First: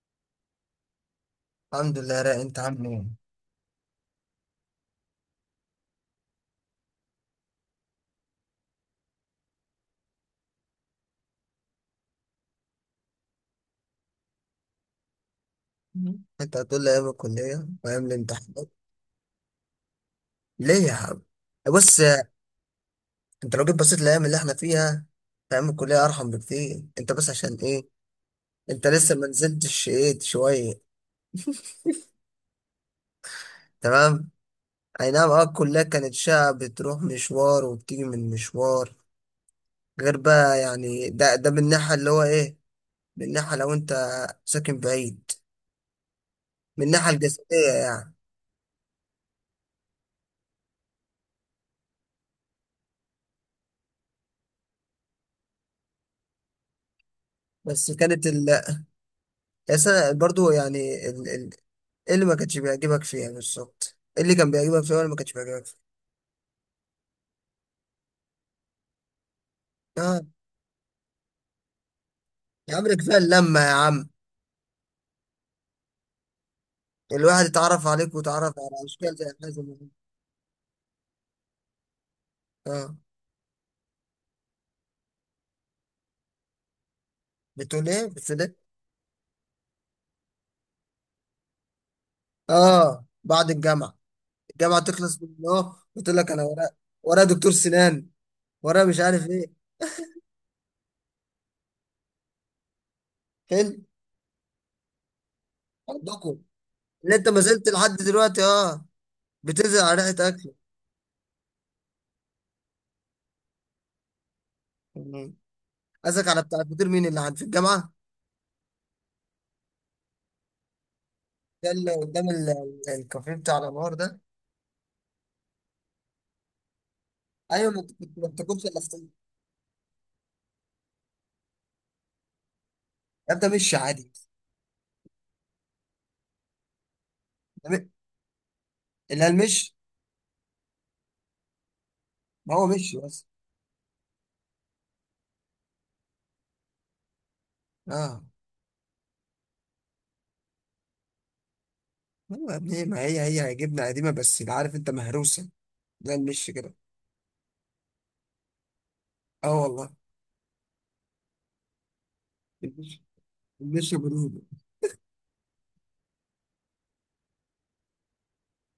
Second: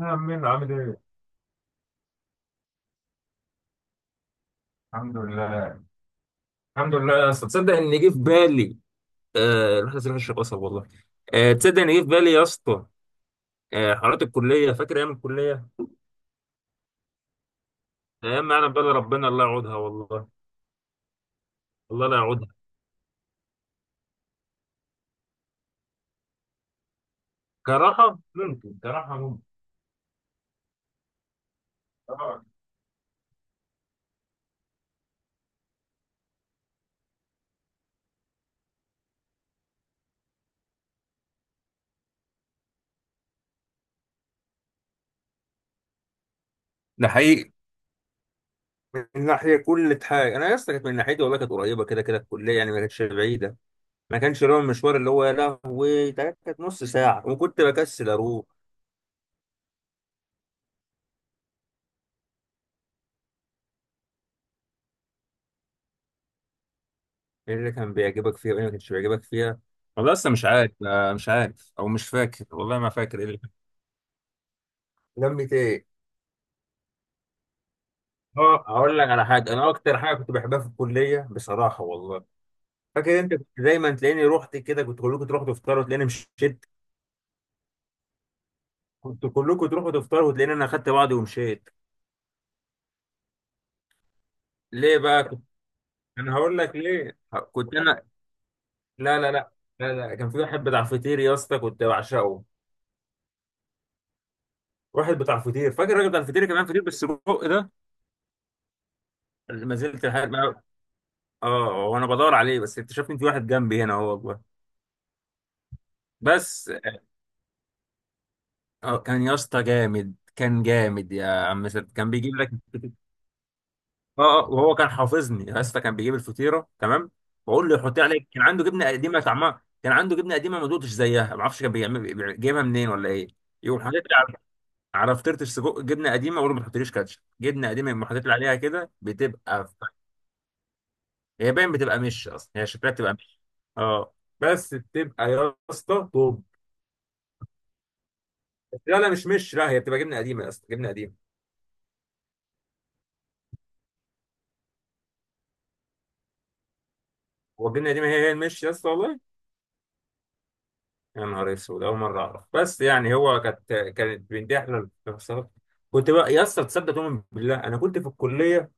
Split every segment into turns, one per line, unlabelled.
يا عمين، عامل ايه؟
الحمد لله يا رايق، انت عامل ايه؟
الحمد لله. الحمد لله يا اسطى، تصدق ان جه في بالي. آه، رحله سينا الشيخ قصب والله. آه تصدق ان جه في بالي يا اسطى. آه، حوارات الكليه، فاكر ايام الكليه.
مم. انت هتقول لي ايام الكليه وايام
ايام ما انا
الامتحانات
بقى، ربنا الله يعودها والله.
ليه يا حبيبي؟ بص،
الله لا يعودها.
انت لو جيت بصيت الايام اللي احنا فيها، في ايام الكليه ارحم بكتير. انت بس عشان ايه؟
كراحه ممكن،
انت لسه
كراحه
ما
ممكن.
نزلتش ايه شويه؟
طبعا.
تمام؟ اي نعم. اه الكليه كانت شقه، بتروح مشوار وبتيجي من مشوار، غير بقى يعني ده من الناحيه اللي هو ايه؟ من الناحيه لو انت ساكن بعيد، من
ده
الناحيه
حقيقي.
الجسديه يعني.
من ناحيه كل حاجه انا يا اسطى، كانت من ناحيتي والله كانت قريبه، كده كده الكليه يعني ما كانتش بعيده. ما كانش اللي هو المشوار اللي هو يا لهوي، ده كانت نص ساعه وكنت
بس
بكسل
كانت
اروح.
ال بس أنا برضو يعني ايه اللي ما كانش بيعجبك فيها بالظبط؟ ايه اللي كان بيعجبك فيها واللي ما كانش بيعجبك فيها؟
ايه اللي كان بيعجبك فيها وايه اللي ما كانش بيعجبك فيها؟ والله
اه.
لسه مش عارف، مش عارف او مش فاكر
يا
والله،
عم
ما
ده كفايه
فاكر
اللمه يا عم،
لمة ايه؟
الواحد اتعرف عليك وتعرف
اه،
على
هقول لك
اشكال زي
على حاجه. انا
هذا.
اكتر حاجه كنت بحبها في الكليه بصراحه والله،
اه.
فاكر انت كنت دايما تلاقيني رحت كده، كنت كلكم تروحوا تفطروا وتلاقيني مشيت.
بتقول ايه؟ بتقول ايه؟
كنت كلكم تروحوا تفطروا وتلاقيني انا خدت بعضي ومشيت.
اه، بعد الجامعه، الجامعه
ليه
تخلص
بقى
من
كنت
اه، قلت لك
انا؟
انا
هقول
ورا،
لك ليه.
ورا دكتور
كنت انا
سنان، ورا مش
لا
عارف
لا لا.
ايه.
لا لا كان في واحد بتاع فطير يا اسطى كنت بعشقه.
حلو.
واحد بتاع فطير، فاكر الراجل بتاع
عندكم
الفطير؟ كمان فطير
اللي انت ما
بالسجق
زلت
ده.
لحد دلوقتي اه
ما
بتنزل على
زلت
ريحه
لحد
اكل.
اه، وانا بدور عليه، بس اكتشفت ان في واحد جنبي هنا هو جوه.
مم. قصدك على بتاع
بس
الفطير، مين اللي عند في الجامعه؟
اه كان يا اسطى جامد، كان جامد يا عم
ده اللي
سيد، كان
قدام
بيجيب لك الفطير.
الكافيه بتاع الانوار ده؟
اه اه، وهو كان حافظني يا اسطى، كان بيجيب الفطيره تمام. بقول
ايوه ما
له
انت
حط
كنت ما
عليك، كان عنده
بتاكلش الا
جبنه
فطير
قديمه طعمها، كان عنده جبنه قديمه ما دقتش زيها، ما اعرفش كان بيعمل جايبها منين ولا ايه.
يا ابني، مشي
يقوم حاطط
عادي.
لي على على فطيره السجق جبنه قديمه، اقول له ما تحطليش كاتشب
يا
جبنه
ابني،
قديمه، يقوم حاطط لي عليها كده،
اللي
بتبقى
المشي،
هي باين بتبقى مش، اصلا
ما هو
هي شكلها
مشي
بتبقى
بس.
مش. اه، بس بتبقى يا اسطى طب،
اه،
لا لا مش لا، هي بتبقى جبنه قديمه اصلا، جبنه قديمه.
هو يا ابني ما هي هي جبنه قديمه، بس اللي عارف انت مهروسه، ده المشي كده.
هو الجبنه القديمه هي هي المش يا اسطى والله.
اه والله.
يا نهار اسود، اول مره اعرف، بس
المشي،
يعني هو كانت
المشي
كانت
برودة.
بنتي احلى الفصلات. كنت بقى يا اسطى تصدق، تؤمن بالله، انا كنت في الكليه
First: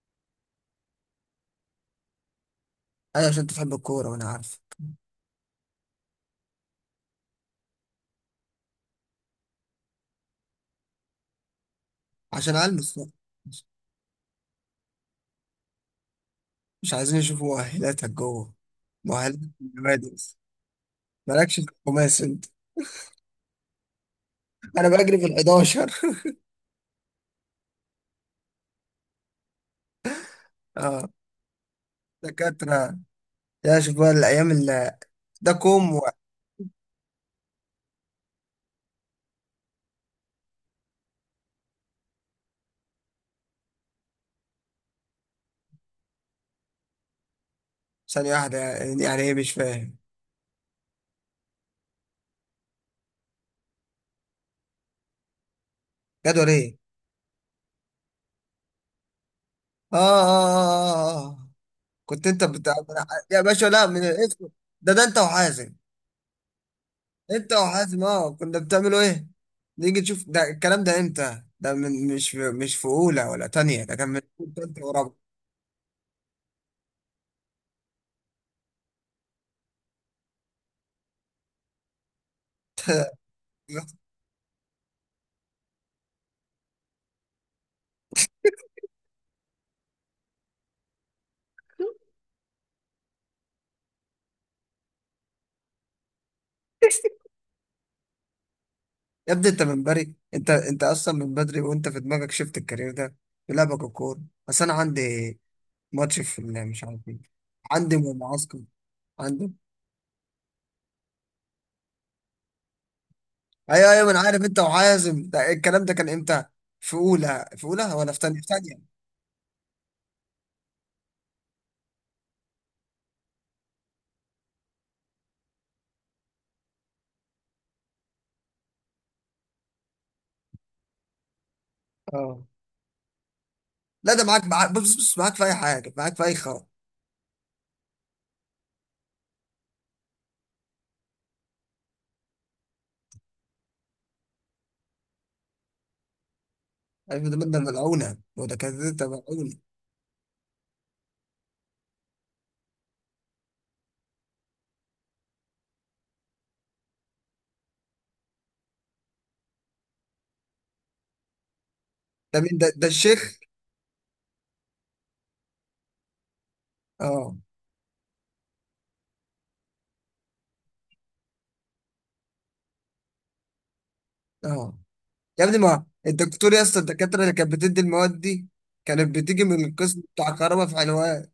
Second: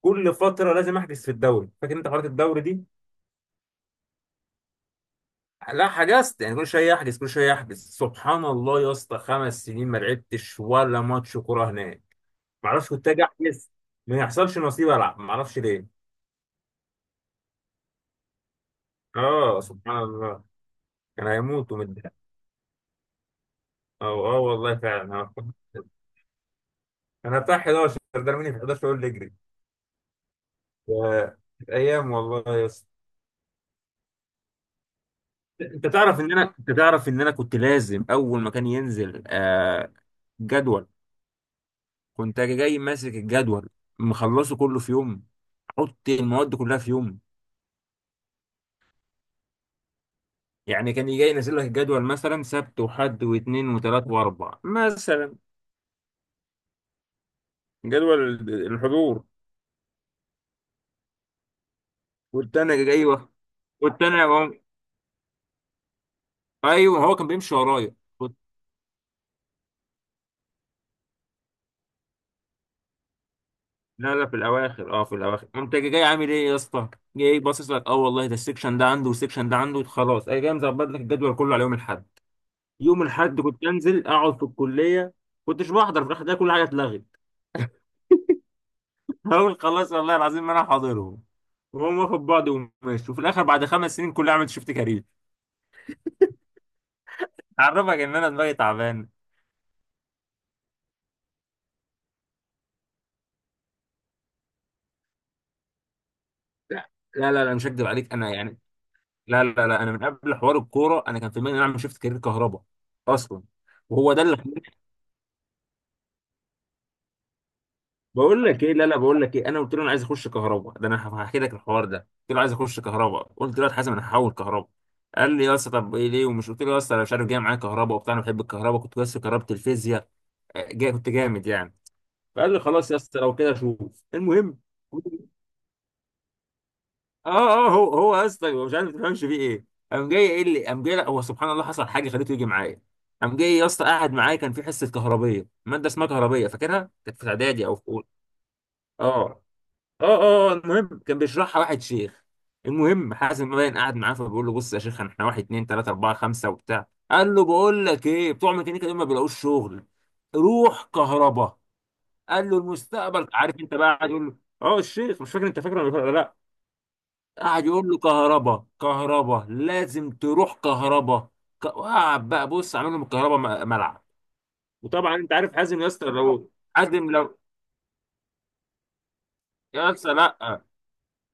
كل فتره لازم احجز في الدوري، فاكر انت قرات الدوري دي؟
ايوه عشان تحب الكوره وانا عارف.
لا، حجزت يعني كل شويه احجز، كل شويه احجز، سبحان الله يا اسطى، خمس سنين ما لعبتش ولا ماتش كوره هناك.
عشان
ما اعرفش،
البس بقى.
كنت اجي
مش
احجز ما يحصلش نصيب العب، ما اعرفش ليه.
مش عايزين يشوفوا مؤهلاتك جوه، مؤهلاتك
اه
في
سبحان
النوادي بس.
الله. كان
مالكش في
هيموت ومتضايق.
الخماس انت؟
اه اه والله
انا
فعلا.
بجري في ال
آه.
11.
انا بتاع 11، ده مني في 11 يقول لي اجري.
اه
كانت ايام والله يا اسطى.
دكاتره. يا شوف بقى الايام اللي، ده كوم.
انت تعرف ان انا كنت لازم اول ما كان ينزل جدول، كنت اجي جاي ماسك الجدول، مخلصه كله في يوم، احط المواد كلها في يوم.
ثانية واحدة، يعني يعني ايه؟ مش فاهم.
يعني كان يجي ينزل لك الجدول مثلا سبت وحد واثنين وثلاث واربع مثلا.
جدول ايه؟
جدول الحضور.
آه، آه, آه, آه, آه آه. كنت انت
كنت
بتاع،
انا جاي واخ-
يا باشا لا
كنت
من
انا
الاسم،
و-
ده انت وحازم.
ايوه هو كان
انت
بيمشي ورايا.
وحازم، اه كنا بتعملوا ايه؟ نيجي نشوف ده الكلام ده امتى؟ ده من، مش في اولى ولا تانية؟ ده كان
لا
من،
لا، في
انت
الاواخر، اه في
ورابعة.
الاواخر. انت جاي عامل ايه يا اسطى؟ جاي باصص لك، اه والله ده السكشن ده عنده والسكشن ده عنده خلاص، اي جاي مظبط لك الجدول كله على يوم الاحد. يوم الاحد كنت انزل اقعد في الكليه. كنتش بحضر في الاخر ده، كل حاجه اتلغت. اقول خلاص والله العظيم ما انا حاضرهم، وهم واخد بعض وماشي، وفي الاخر بعد خمس سنين كلها عملت شفت كارير. اعرفك ان انا دماغي تعبان.
يا ابني انت من بري، انت انت اصلا من بدري وانت في دماغك شفت الكارير ده، في لعبك الكورة. بس انا عندي ماتش في مش
لا
عارف ايه،
لا لا لا، مش هكدب
عندي
عليك انا يعني.
معسكر،
لا
عندي.
لا لا، انا من قبل حوار الكوره انا كان في دماغي ان انا اعمل شفت كارير كهرباء اصلا.
ايوه ايوه ما
وهو
انا
ده اللي
عارف، انت وحازم ده الكلام ده كان امتى؟ في اولى؟ في اولى ولا في تانية؟
بقول
في
لك ايه. لا
تانية.
لا، بقول لك ايه، انا قلت له انا عايز اخش كهرباء، ده انا هحكي لك الحوار ده. قلت له عايز اخش كهرباء، قلت له يا حازم انا هحول كهرباء. قال لي يا اسطى طب ايه ليه؟ ومش قلت له يا اسطى انا مش عارف، جاي معايا كهرباء وبتاع، انا بحب الكهرباء، كنت بس في كهرباء الفيزياء جاي كنت جامد يعني.
اه.
فقال لي خلاص يا اسطى لو كده شوف،
لا ده معاك،
المهم
معاك، بص بص، معاك في اي حاجه، معاك في اي خرا.
اه اه. هو هو يا اسطى، هو مش عارف ما تفهمش فيه ايه. قام جاي، لا هو سبحان الله حصل حاجه خليته يجي معايا. قام جاي يا اسطى قاعد معايا، كان في حصه كهربيه، ماده اسمها كهربيه، فاكرها كانت
عارف
في
ده ده
اعدادي او في أولى.
ملعونه، وده كده ده
اه
ملعونه.
اه اه، المهم كان بيشرحها واحد شيخ. المهم حازم باين قاعد معاه، فبيقول له بص يا شيخ احنا واحد اتنين تلاته اربعه خمسه وبتاع، قال له بقول لك ايه، بتوع ميكانيكا دول ما بيلاقوش شغل، روح كهرباء.
ده
قال
مين
له
ده؟ ده الشيخ؟
المستقبل، عارف انت بقى قاعد يقول له. اه الشيخ، مش فاكر انت فاكره ولا لا.
اه.
قاعد يقول له كهرباء كهرباء، لازم تروح كهرباء. وقعد بقى بص عامل لهم الكهرباء ملعب.
اه
وطبعا انت
يا
عارف
ابني،
حازم
ما
يا اسطى، لو
الدكتور يا اسطى
حازم
الدكاتره اللي
لو،
كانت بتدي المواد دي كانت بتيجي من
يا
القسم
اسطى
بتاع
لا،
كهرباء في حلوان.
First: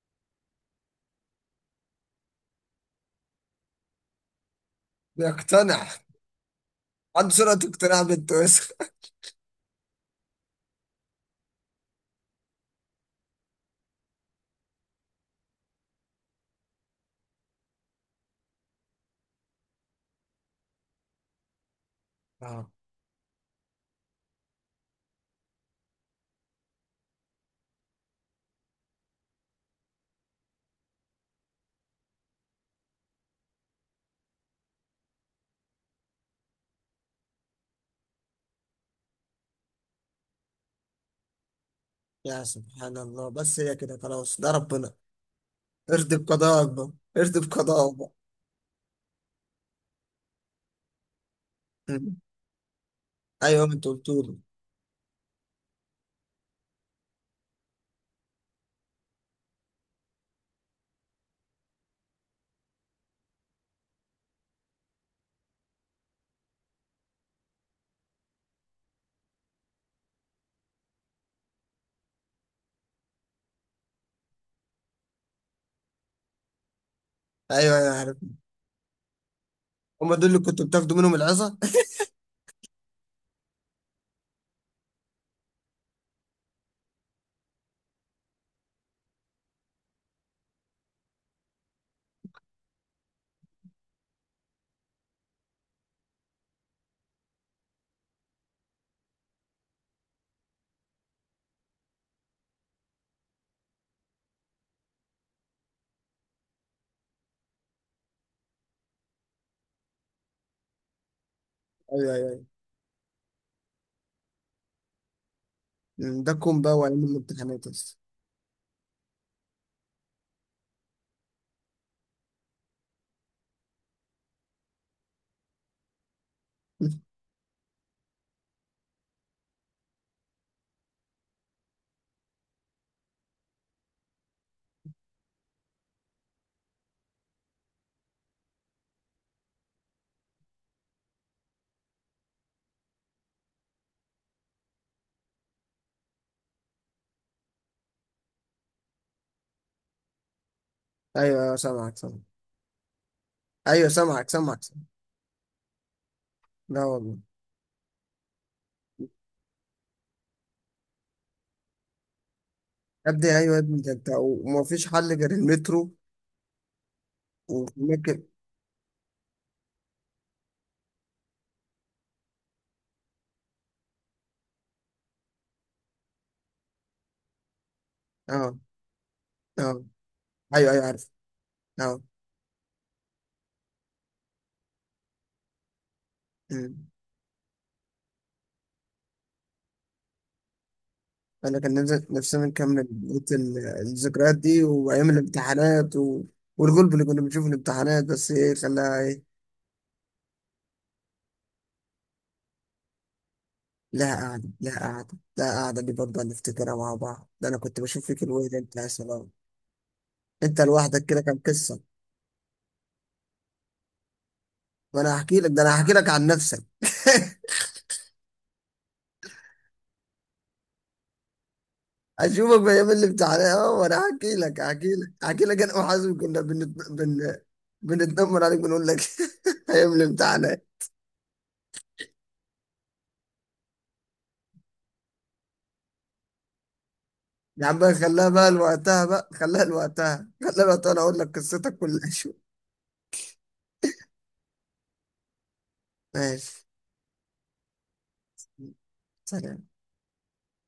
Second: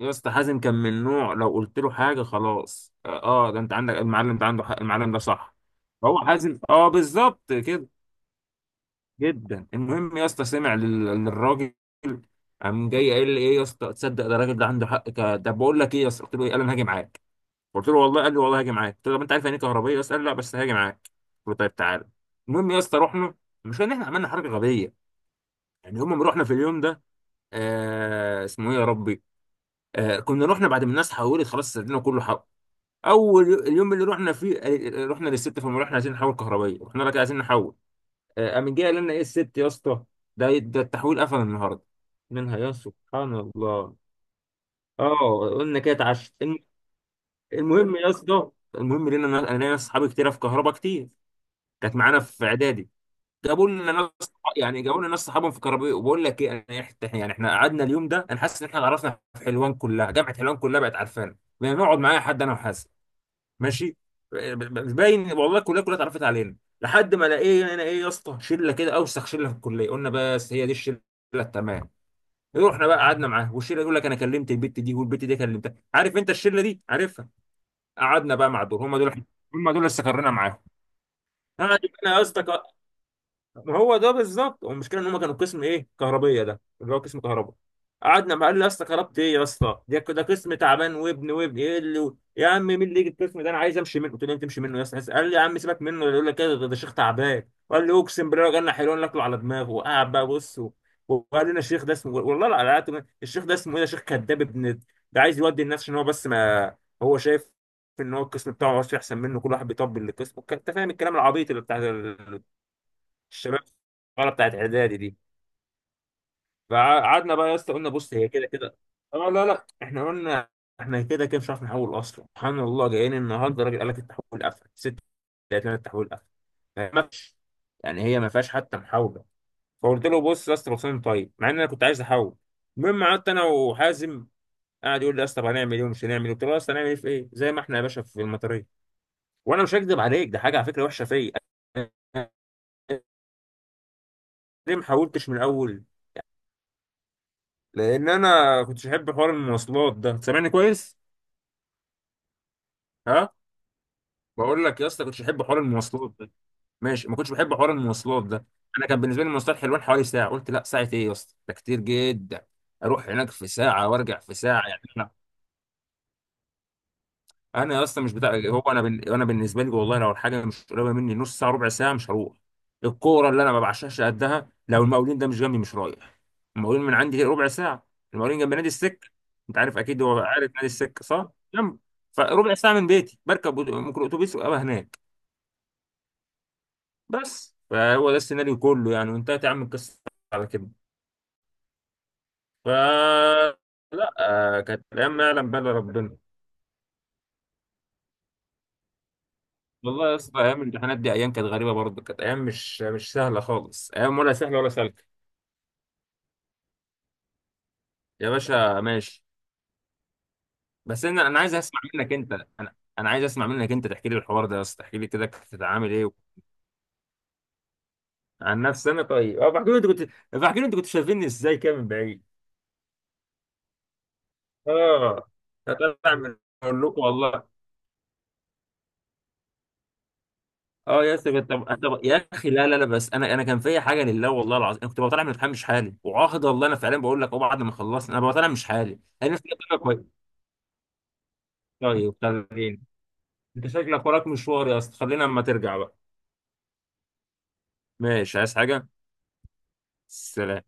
يا اسطى حازم كان من نوع لو قلت له حاجه خلاص، اه ده انت عندك المعلم ده عنده حق، المعلم ده صح.
بيقتنع.
هو حازم اه
عنده
بالظبط
سرعه
كده،
اقتناع بنت وسخ.
جدا. المهم يا اسطى سمع للراجل. قام جاي قال لي ايه يا اسطى، تصدق ده الراجل ده عنده حق ده، بقول لك ايه يا اسطى؟ قلت له ايه؟ قال انا هاجي معاك. قلت له والله؟ قال لي والله هاجي معاك. قلت له طب انت عارف يعني إيه كهربيه يا اسطى؟ قال لي لا بس هاجي معاك. قلت له طيب تعالى.
اه
المهم يا اسطى رحنا، مش ان احنا عملنا حركه غبيه، يعني هم رحنا في اليوم ده، اسمه ايه يا ربي، كنا رحنا بعد ما الناس حولت خلاص، سردنا كله اول اليوم اللي رحنا فيه. رحنا للست، فما رحنا عايزين نحول كهربائيه، رحنا لك عايزين نحول. قام جاي قال لنا ايه الست يا اسطى؟ ده ده التحويل قفل النهارده.
يا
منها يا
سبحان الله،
سبحان
بس هي
الله.
كده خلاص، ده ربنا.
اه قلنا كده
ارضي
اتعشت
بقضاء اكبر. ارضي بقضاء
المهم
اكبر.
يا اسطى. انا ليا اصحابي كتير في كهرباء كتير، كانت معانا في اعدادي.
ايوه
جابوا
ما انت
لنا ناس
قلتولي.
صح- يعني جابوا لنا ناس صحابهم في كهرباء، وبقول لك ايه انا يعني احنا قعدنا اليوم ده انا حاسس ان احنا عرفنا في حلوان كلها، جامعه حلوان كلها بقت عارفانا، بنقعد معايا حد انا وحاسس ماشي، باين والله الكليه كلها اتعرفت علينا. لحد ما لقينا هنا ايه يا اسطى، شله كده اوسخ شله في الكليه، قلنا بس هي دي الشله التمام. رحنا بقى قعدنا معاه والشله، يقول لك انا كلمت البت دي والبت دي كلمتها، عارف انت الشله دي، عارفها.
ايوه ايوه عارف.
قعدنا بقى مع دول، هم دول، هم دول اللي
هما دول
استقرينا
اللي كنت
معاهم.
بتاخدوا منهم العظه؟
قعد بقى يا اسطى، ما هو ده بالظبط، والمشكله ان هم كانوا قسم ايه كهربيه، ده اللي هو قسم كهرباء. قعدنا، ما قال لي يا اسطى كهربت ايه يا اسطى، ده ده قسم تعبان وابن وابن ايه اللي، يا عم مين اللي يجي القسم ده، انا عايز امشي منه. قلت له تمشي منه يا اسطى؟ قال لي يا عم سيبك منه، يقول لك كده، ده ده شيخ تعبان، وقال لي اقسم بالله لو جالنا حلوان ناكله على دماغه. وقعد بقى بص وقال لنا الشيخ ده اسمه والله لا لا لا، الشيخ ده اسمه ايه، ده شيخ كذاب ابن، ده عايز يودي الناس عشان هو بس ما، هو شايف ان هو القسم بتاعه هو احسن منه، كل واحد بيطبل للقسم، انت فاهم الكلام العبيط اللي بتاع
ايوه ايوه ايوه.
الشباب الصغيره بتاعت اعدادي دي.
مم، ده كوم بقى، وعلم
فقعدنا بقى يا
الامتحانات
اسطى، قلنا
بس.
بص هي كده كده، اه لا لا احنا قلنا احنا كده كده مش عارف نحول اصلا، سبحان الله جايين النهارده الراجل قال لك التحويل قفل ست، لقيت لنا التحويل قفل ما فيش، يعني هي ما فيهاش حتى محاوله. فقلت له بص يا اسطى بصين طيب، مع ان انا كنت عايز احول. المهم قعدت انا وحازم، قاعد يقول لي يا اسطى طب هنعمل ايه ومش هنعمل ايه، قلت له يا اسطى هنعمل ايه في ايه، زي ما احنا يا باشا في المطريه. وانا مش هكذب عليك، ده حاجه على فكره وحشه فيا أنا، ليه ما حاولتش من الاول؟ لان انا كنتش احب حوار المواصلات ده، سامعني كويس؟
ايوه ايوه سامعك سامعك.
ها،
ايوه سامعك سامعك
بقول لك
سامعك.
يا اسطى كنتش احب حوار المواصلات ده،
لا
ماشي، ما
والله.
كنتش بحب حوار المواصلات ده. انا كان بالنسبه لي المواصلات حلوان حوالي ساعه، قلت لا، ساعه ايه يا اسطى؟ ده كتير جدا، اروح
يا
هناك
ابني
في
ايوه يا ابني،
ساعه
ده انت
وارجع في ساعه
وما فيش حل
يعني.
غير المترو
انا اصلا مش
وممكن.
بتاع، هو انا انا بالنسبه لي والله لو الحاجه مش قريبه مني نص ساعه ربع ساعه مش هروح. الكوره اللي انا ما بعشقش قدها، لو المقاولين ده مش جنبي مش رايح. المقاولين من عندي ربع ساعه، المقاولين جنب
اه.
نادي السك، انت عارف
اه
اكيد، هو عارف نادي
ايوه ايوه
السك
عارف.
صح، جنب.
اه.
فربع ساعه من بيتي، بركب ممكن اتوبيس وابقى هناك
مم.
بس. فهو ده السيناريو كله يعني، وانتهت يا عم القصه على كده.
انا كان نفسي، نفسنا
ف
نكمل بقية
لا،
الذكريات دي،
كانت
وايام
الايام ما يعلم بها إلا
الامتحانات
ربنا.
و... والغلب اللي كنا بنشوفه في الامتحانات. بس ايه خلاها؟
والله يا اسطى ايام الامتحانات دي ايام كانت غريبه برضه، كانت ايام مش مش سهله خالص،
لا
ايام ولا
قعدة،
سهله ولا
لا
سالكه.
قعدة، لا قعدة دي برضه نفتكرها مع بعض. ده أنا كنت بشوف فيك
يا
الويل أنت،
باشا
يا
ماشي.
سلام. أنت لوحدك
بس
كده
انا
كان
انا عايز
قصة.
اسمع منك انت انا انا عايز اسمع منك انت تحكي لي الحوار ده يا اسطى، تحكي لي
وأنا
كده
هحكي
كنت
لك، ده أنا
بتتعامل
هحكي لك
ايه.
عن نفسك.
عن نفسي انا؟ طيب اه، بحكي لي انت كنت شايفيني ازاي كده من بعيد.
أشوفك في أيام الامتحانات أه. وأنا هحكي لك، هحكي لك،
اه،
هحكي لك. أنا
هطلع
وحازم
من،
كنا
اقول لكم والله.
بنتنمر عليك، بنقول لك. أيام الامتحانات.
اه يا اسطى طب طب يا اخي لا لا لا، بس انا انا كان فيا حاجه لله والله العظيم، انا كنت بطلع من الامتحان مش حالي، وعاهد والله انا فعلا بقول لك اه، بعد
يا
ما
عم بقى
خلصت انا
خلاها
بطلع
بقى
مش حالي،
لوقتها، بقى
انا نفسي
خلاها
أطلع كويس.
لوقتها، خلاها لوقتها. أنا أقول لك قصتك كلها
طيب
شو.
خلينا، انت شكلك وراك مشوار يا اسطى، خلينا اما ترجع بقى.
ماشي.
ماشي، عايز حاجة؟
سلام.
سلام.